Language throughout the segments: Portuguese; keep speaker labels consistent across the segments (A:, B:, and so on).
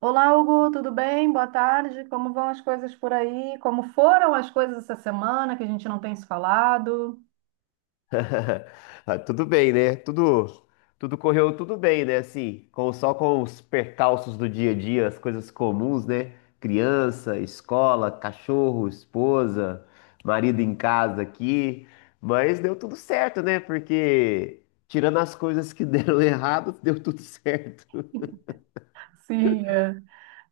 A: Olá, Hugo, tudo bem? Boa tarde. Como vão as coisas por aí? Como foram as coisas essa semana que a gente não tem se falado?
B: Ah, tudo bem, né? Tudo correu tudo bem, né? Assim, com, só com os percalços do dia a dia, as coisas comuns, né? Criança, escola, cachorro, esposa, marido em casa aqui. Mas deu tudo certo, né? Porque tirando as coisas que deram errado, deu tudo certo.
A: Sim, é.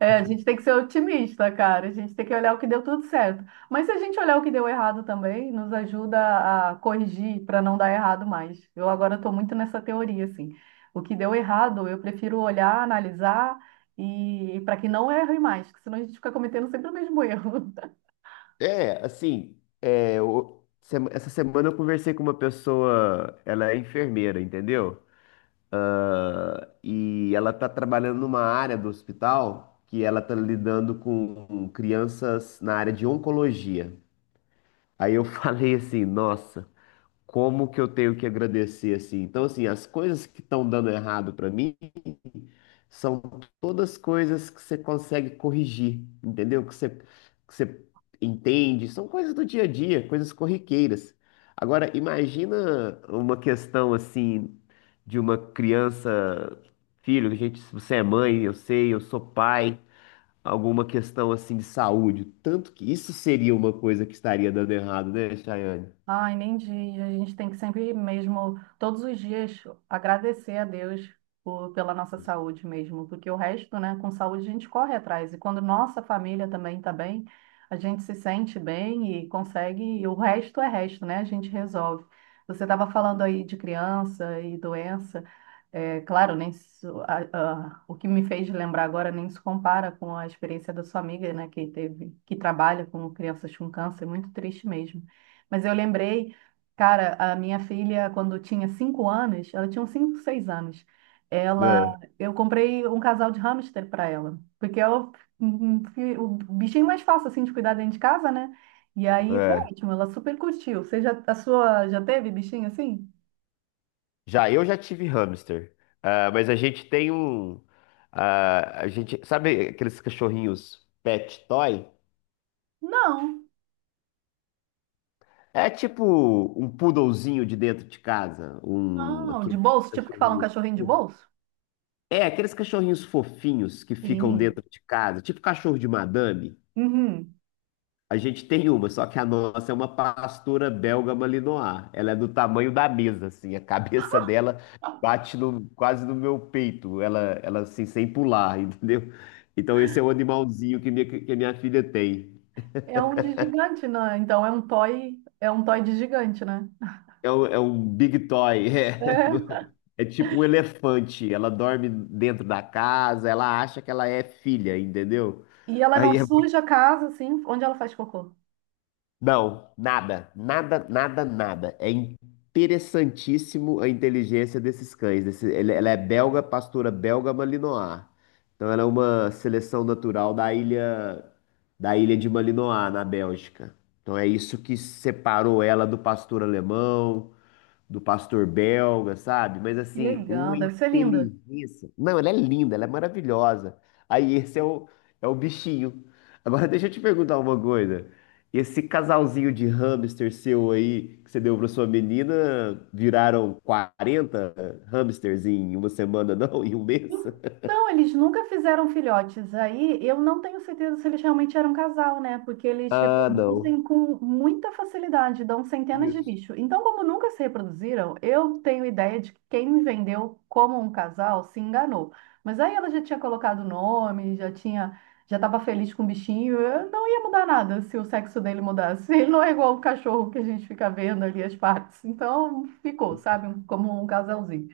A: É, a gente tem que ser otimista, cara. A gente tem que olhar o que deu tudo certo. Mas se a gente olhar o que deu errado também, nos ajuda a corrigir para não dar errado mais. Eu agora estou muito nessa teoria, assim. O que deu errado, eu prefiro olhar, analisar e para que não erre mais, porque senão a gente fica cometendo sempre o mesmo erro.
B: É, assim, Essa semana eu conversei com uma pessoa, ela é enfermeira, entendeu? E ela está trabalhando numa área do hospital que ela está lidando com crianças na área de oncologia. Aí eu falei assim, nossa, como que eu tenho que agradecer assim? Então assim, as coisas que estão dando errado para mim são todas coisas que você consegue corrigir, entendeu? Que você entende, são coisas do dia a dia, coisas corriqueiras. Agora, imagina uma questão assim de uma criança, filho, gente, se você é mãe, eu sei, eu sou pai, alguma questão assim de saúde. Tanto que isso seria uma coisa que estaria dando errado, né, Chayane?
A: Ai, nem diz. A gente tem que sempre mesmo, todos os dias, agradecer a Deus pela nossa saúde mesmo, porque o resto, né, com saúde a gente corre atrás. E quando nossa família também está bem, a gente se sente bem e consegue, e o resto é resto, né? A gente resolve. Você estava falando aí de criança e doença. É, claro, nem se- a- o que me fez lembrar agora nem se compara com a experiência da sua amiga, né, que teve, que trabalha com crianças com câncer, muito triste mesmo. Mas eu lembrei, cara, a minha filha, quando tinha 5 anos, ela tinha uns 5, 6 anos, ela, eu comprei um casal de hamster para ela, porque é o bichinho mais fácil, assim, de cuidar dentro de casa, né? E aí foi
B: É.
A: ótimo, ela super curtiu. Você já, a sua, já teve bichinho assim?
B: Já eu já tive hamster. Ah, mas a gente tem um, ah, a gente sabe aqueles cachorrinhos pet toy?
A: Não.
B: É tipo um poodlezinho de dentro de casa, um
A: Não, de
B: aqueles
A: bolso, tipo que fala um
B: cachorrinhos,
A: cachorrinho de bolso?
B: é aqueles cachorrinhos fofinhos que ficam
A: Pequenininho.
B: dentro de casa, tipo cachorro de madame.
A: Uhum.
B: A gente tem uma, só que a nossa é uma pastora belga malinois. Ela é do tamanho da mesa, assim. A cabeça dela bate no- quase no meu peito. Ela assim, sem pular, entendeu? Então esse é o animalzinho que a minha filha tem.
A: É um de gigante, né? Então é um toy de gigante, né?
B: É um big toy. É, é tipo um elefante. Ela dorme dentro da casa. Ela acha que ela é filha, entendeu?
A: E ela não
B: Aí é muito
A: suja a casa, assim, onde ela faz cocô.
B: Não, nada, nada, nada, nada. É interessantíssimo a inteligência desses cães. Ela é belga, pastora belga Malinois. Então ela é uma seleção natural da ilha de Malinois, na Bélgica. Então é isso que separou ela do pastor alemão, do pastor belga, sabe? Mas
A: Que
B: assim,
A: legal,
B: uma
A: deve ser linda.
B: inteligência. Não, ela é linda, ela é maravilhosa. Aí esse é o bichinho. Agora deixa eu te perguntar uma coisa. Esse casalzinho de hamster seu aí que você deu para sua menina, viraram 40 hamsters em uma semana, não? Em um mês?
A: Então, eles nunca fizeram filhotes. Aí eu não tenho certeza se eles realmente eram casal, né? Porque eles
B: Ah, não.
A: reproduzem com muita facilidade, dão centenas de
B: Isso.
A: bichos. Então, como nunca se reproduziram, eu tenho ideia de que quem me vendeu como um casal se enganou. Mas aí ela já tinha colocado o nome, já estava feliz com o bichinho. Eu não ia mudar nada se o sexo dele mudasse. Ele não é igual o cachorro que a gente fica vendo ali as partes. Então, ficou, sabe? Como um casalzinho.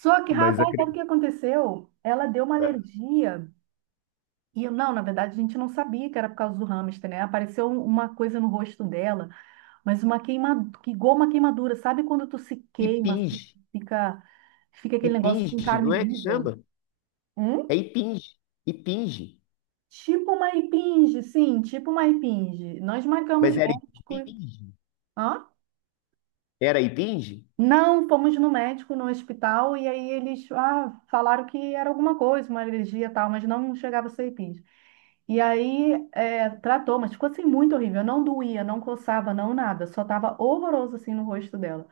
A: Só que,
B: Mas
A: rapaz, sabe o
B: acredita.
A: que aconteceu? Ela deu uma alergia. E eu, não, na verdade, a gente não sabia que era por causa do hamster, né? Apareceu uma coisa no rosto dela, mas uma queima, igual uma queimadura. Sabe quando tu se queima, assim,
B: Impinge.
A: fica, fica aquele negócio assim,
B: Impinge,
A: carne
B: não é que
A: viva?
B: chama?
A: Hum?
B: É impinge. Impinge.
A: Tipo uma impinge, sim, tipo uma impinge. Nós marcamos
B: Mas era
A: médico.
B: impinge.
A: Hã?
B: Era Ipinge?
A: Não, fomos no médico, no hospital, e aí eles falaram que era alguma coisa, uma alergia e tal, mas não chegava a ser impinge. E aí, é, tratou, mas ficou assim muito horrível. Não doía, não coçava, não nada. Só tava horroroso assim no rosto dela.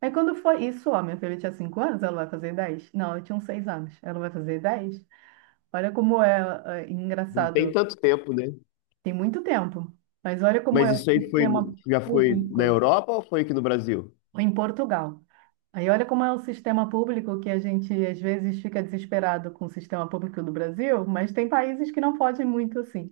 A: Aí quando foi isso, ó, minha filha tinha 5 anos, ela vai fazer 10? Não, eu tinha uns 6 anos, ela vai fazer 10. Olha como é, é
B: Não tem
A: engraçado.
B: tanto tempo, né?
A: Tem muito tempo, mas olha como
B: Mas
A: é o
B: isso aí foi,
A: sistema
B: já foi na
A: público
B: Europa ou foi aqui no Brasil?
A: em Portugal. Aí olha como é o sistema público que a gente às vezes fica desesperado com o sistema público do Brasil, mas tem países que não fogem muito assim.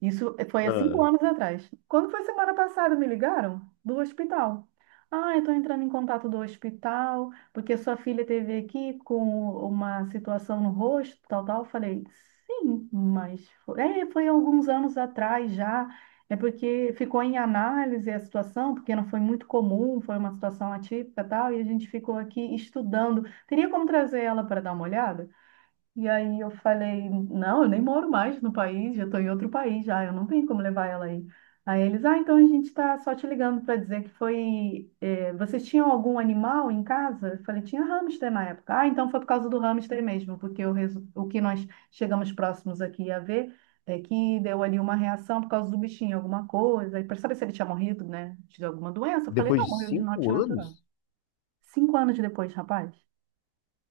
A: Isso foi há cinco
B: Ah,
A: anos atrás. Quando foi semana passada, me ligaram do hospital. Ah, eu estou entrando em contato do hospital, porque sua filha teve aqui com uma situação no rosto, tal, tal. Eu falei, sim, mas foi alguns anos atrás já. É porque ficou em análise a situação, porque não foi muito comum, foi uma situação atípica, tal, e a gente ficou aqui estudando. Teria como trazer ela para dar uma olhada? E aí eu falei, não, eu nem moro mais no país, já estou em outro país já, eu não tenho como levar ela aí. Aí eles, então a gente está só te ligando para dizer que vocês tinham algum animal em casa? Eu falei, tinha hamster na época. Ah, então foi por causa do hamster mesmo, porque o que nós chegamos próximos aqui a ver é que deu ali uma reação por causa do bichinho, alguma coisa, e para saber se ele tinha morrido, né, de alguma doença. Eu falei,
B: depois
A: não,
B: de
A: morreu de norte
B: cinco
A: natural.
B: anos?
A: 5 anos depois, rapaz.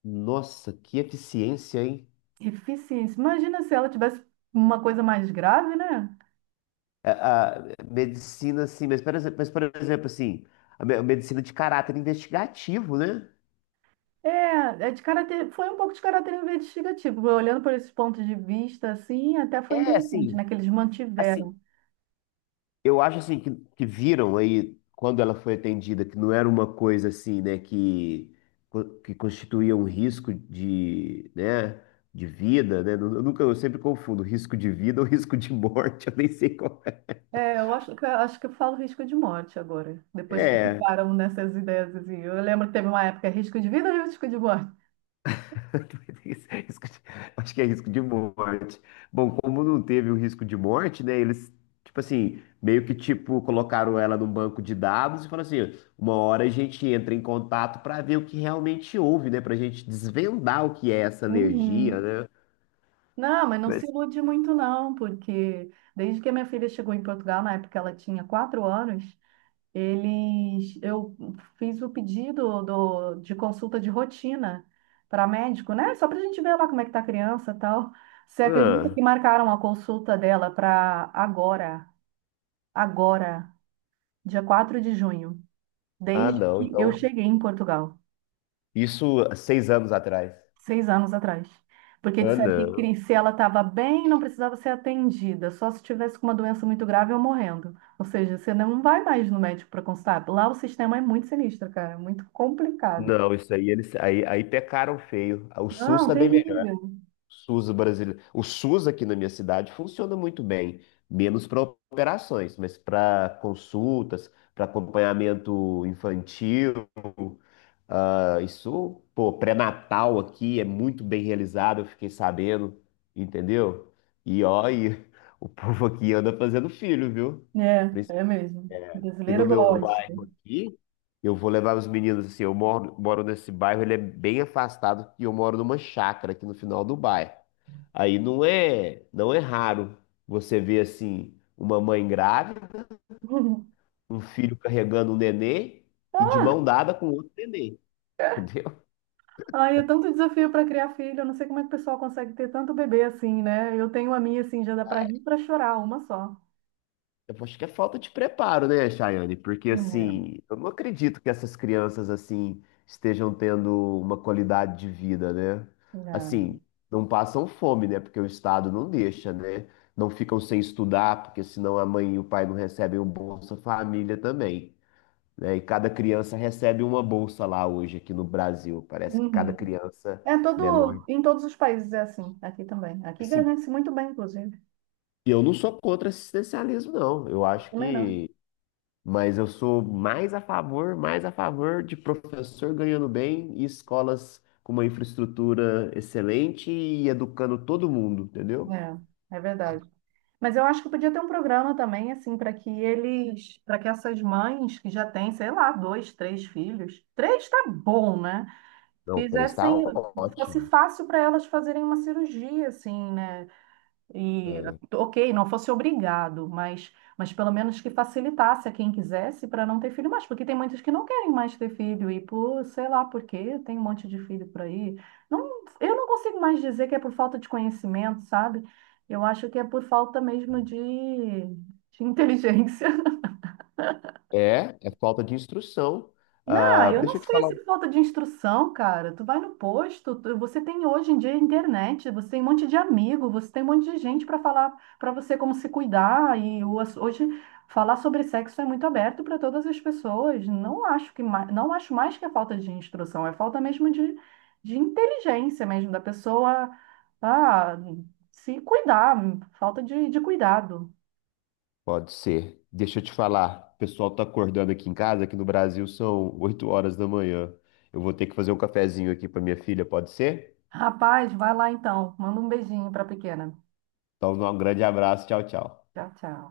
B: Nossa, que eficiência, hein?
A: Deficiência. Imagina se ela tivesse uma coisa mais grave, né?
B: A medicina, assim, por exemplo, assim, a medicina de caráter investigativo, né?
A: É, é de caráter, foi um pouco de caráter investigativo. Olhando por esses pontos de vista, assim, até foi
B: É,
A: interessante,
B: assim,
A: né? Que eles
B: assim,
A: mantiveram.
B: Eu acho assim Que viram aí quando ela foi atendida que não era uma coisa assim, né, que constituía um risco de, né, de vida, né? Eu nunca, eu sempre confundo risco de vida ou risco de morte, eu nem sei qual é.
A: É, eu acho que eu falo risco de morte agora, depois que
B: É,
A: param nessas ideias, assim. Eu lembro que teve uma época, risco de vida ou risco de morte?
B: Risco de- Acho que é risco de morte. Bom, como não teve o risco de morte, né? Eles, tipo assim, meio que tipo colocaram ela num banco de dados e falaram assim, uma hora a gente entra em contato para ver o que realmente houve, né? Pra gente desvendar o que é essa alergia,
A: Uhum.
B: né?
A: Não, mas não se
B: Mas,
A: ilude muito, não, porque desde que a minha filha chegou em Portugal, na época ela tinha 4 anos, eu fiz o pedido de consulta de rotina para médico, né? Só para a gente ver lá como é que tá a criança e tal. Você acredita
B: ah,
A: que marcaram a consulta dela para agora, agora, dia 4 de junho, desde
B: não.
A: que eu
B: Então,
A: cheguei em Portugal,
B: isso há 6 anos atrás.
A: 6 anos atrás. Porque
B: Ah,
A: disseram que
B: não.
A: se ela estava bem, não precisava ser atendida, só se tivesse com uma doença muito grave ou morrendo. Ou seja, você não vai mais no médico para consultar. Lá o sistema é muito sinistro, cara, muito complicado.
B: Não, isso aí eles aí, aí pecaram feio. O SUS
A: Não,
B: também
A: terrível.
B: SUS brasileiro. O SUS aqui na minha cidade funciona muito bem, menos para operações, mas para consultas, para acompanhamento infantil. Ah, isso, pô, pré-natal aqui é muito bem realizado, eu fiquei sabendo, entendeu? E ó, e o povo aqui anda fazendo filho, viu?
A: É, é mesmo.
B: Que no
A: Brasileiro
B: meu
A: gosta.
B: bairro aqui, eu vou levar os meninos assim, moro nesse bairro, ele é bem afastado e eu moro numa chácara aqui no final do bairro. Aí não é raro você ver assim uma mãe grávida, um filho carregando um nenê e de
A: Ah,
B: mão dada com outro nenê, entendeu?
A: ai, é tanto desafio para criar filho. Eu não sei como é que o pessoal consegue ter tanto bebê assim, né? Eu tenho a minha assim, já dá para rir para chorar, uma só.
B: Eu acho que é falta de preparo, né, Chayane? Porque,
A: É,
B: assim, eu não acredito que essas crianças, assim, estejam tendo uma qualidade de vida, né?
A: não.
B: Assim, não passam fome, né? Porque o Estado não deixa, né? Não ficam sem estudar, porque senão a mãe e o pai não recebem o Bolsa Família também, né? E cada criança recebe uma bolsa lá hoje, aqui no Brasil. Parece que cada
A: Uhum.
B: criança
A: É
B: menor.
A: todo, em todos os países é assim, aqui também. Aqui
B: Assim,
A: ganha-se muito bem, inclusive.
B: eu não sou contra assistencialismo, não. Eu acho
A: Também não.
B: que. Mas eu sou mais a favor de professor ganhando bem e escolas com uma infraestrutura excelente e educando todo mundo, entendeu?
A: É verdade. Mas eu acho que podia ter um programa também, assim, para que essas mães que já têm, sei lá, dois, três filhos, três tá bom, né?
B: Não, três está
A: fizessem, fosse
B: ótimo.
A: fácil para elas fazerem uma cirurgia, assim, né? E,
B: É,
A: ok, não fosse obrigado, mas pelo menos que facilitasse a quem quisesse para não ter filho mais, porque tem muitos que não querem mais ter filho e sei lá por quê, tem um monte de filho por aí. Não, eu não consigo mais dizer que é por falta de conhecimento, sabe? Eu acho que é por falta mesmo de inteligência.
B: é é falta de instrução.
A: Não,
B: Ah,
A: eu não
B: deixa eu te
A: sei
B: falar.
A: se falta de instrução, cara. Tu vai no posto, você tem hoje em dia internet, você tem um monte de amigo, você tem um monte de gente para falar para você como se cuidar e hoje falar sobre sexo é muito aberto para todas as pessoas. Não acho mais que é falta de instrução, é falta mesmo de inteligência mesmo da pessoa ah, se cuidar, falta de cuidado.
B: Pode ser. Deixa eu te falar. O pessoal tá acordando aqui em casa, aqui no Brasil são 8 horas da manhã. Eu vou ter que fazer um cafezinho aqui para minha filha, pode ser?
A: Rapaz, vai lá então. Manda um beijinho para a pequena.
B: Então, um grande abraço. Tchau, tchau.
A: Tchau, tchau.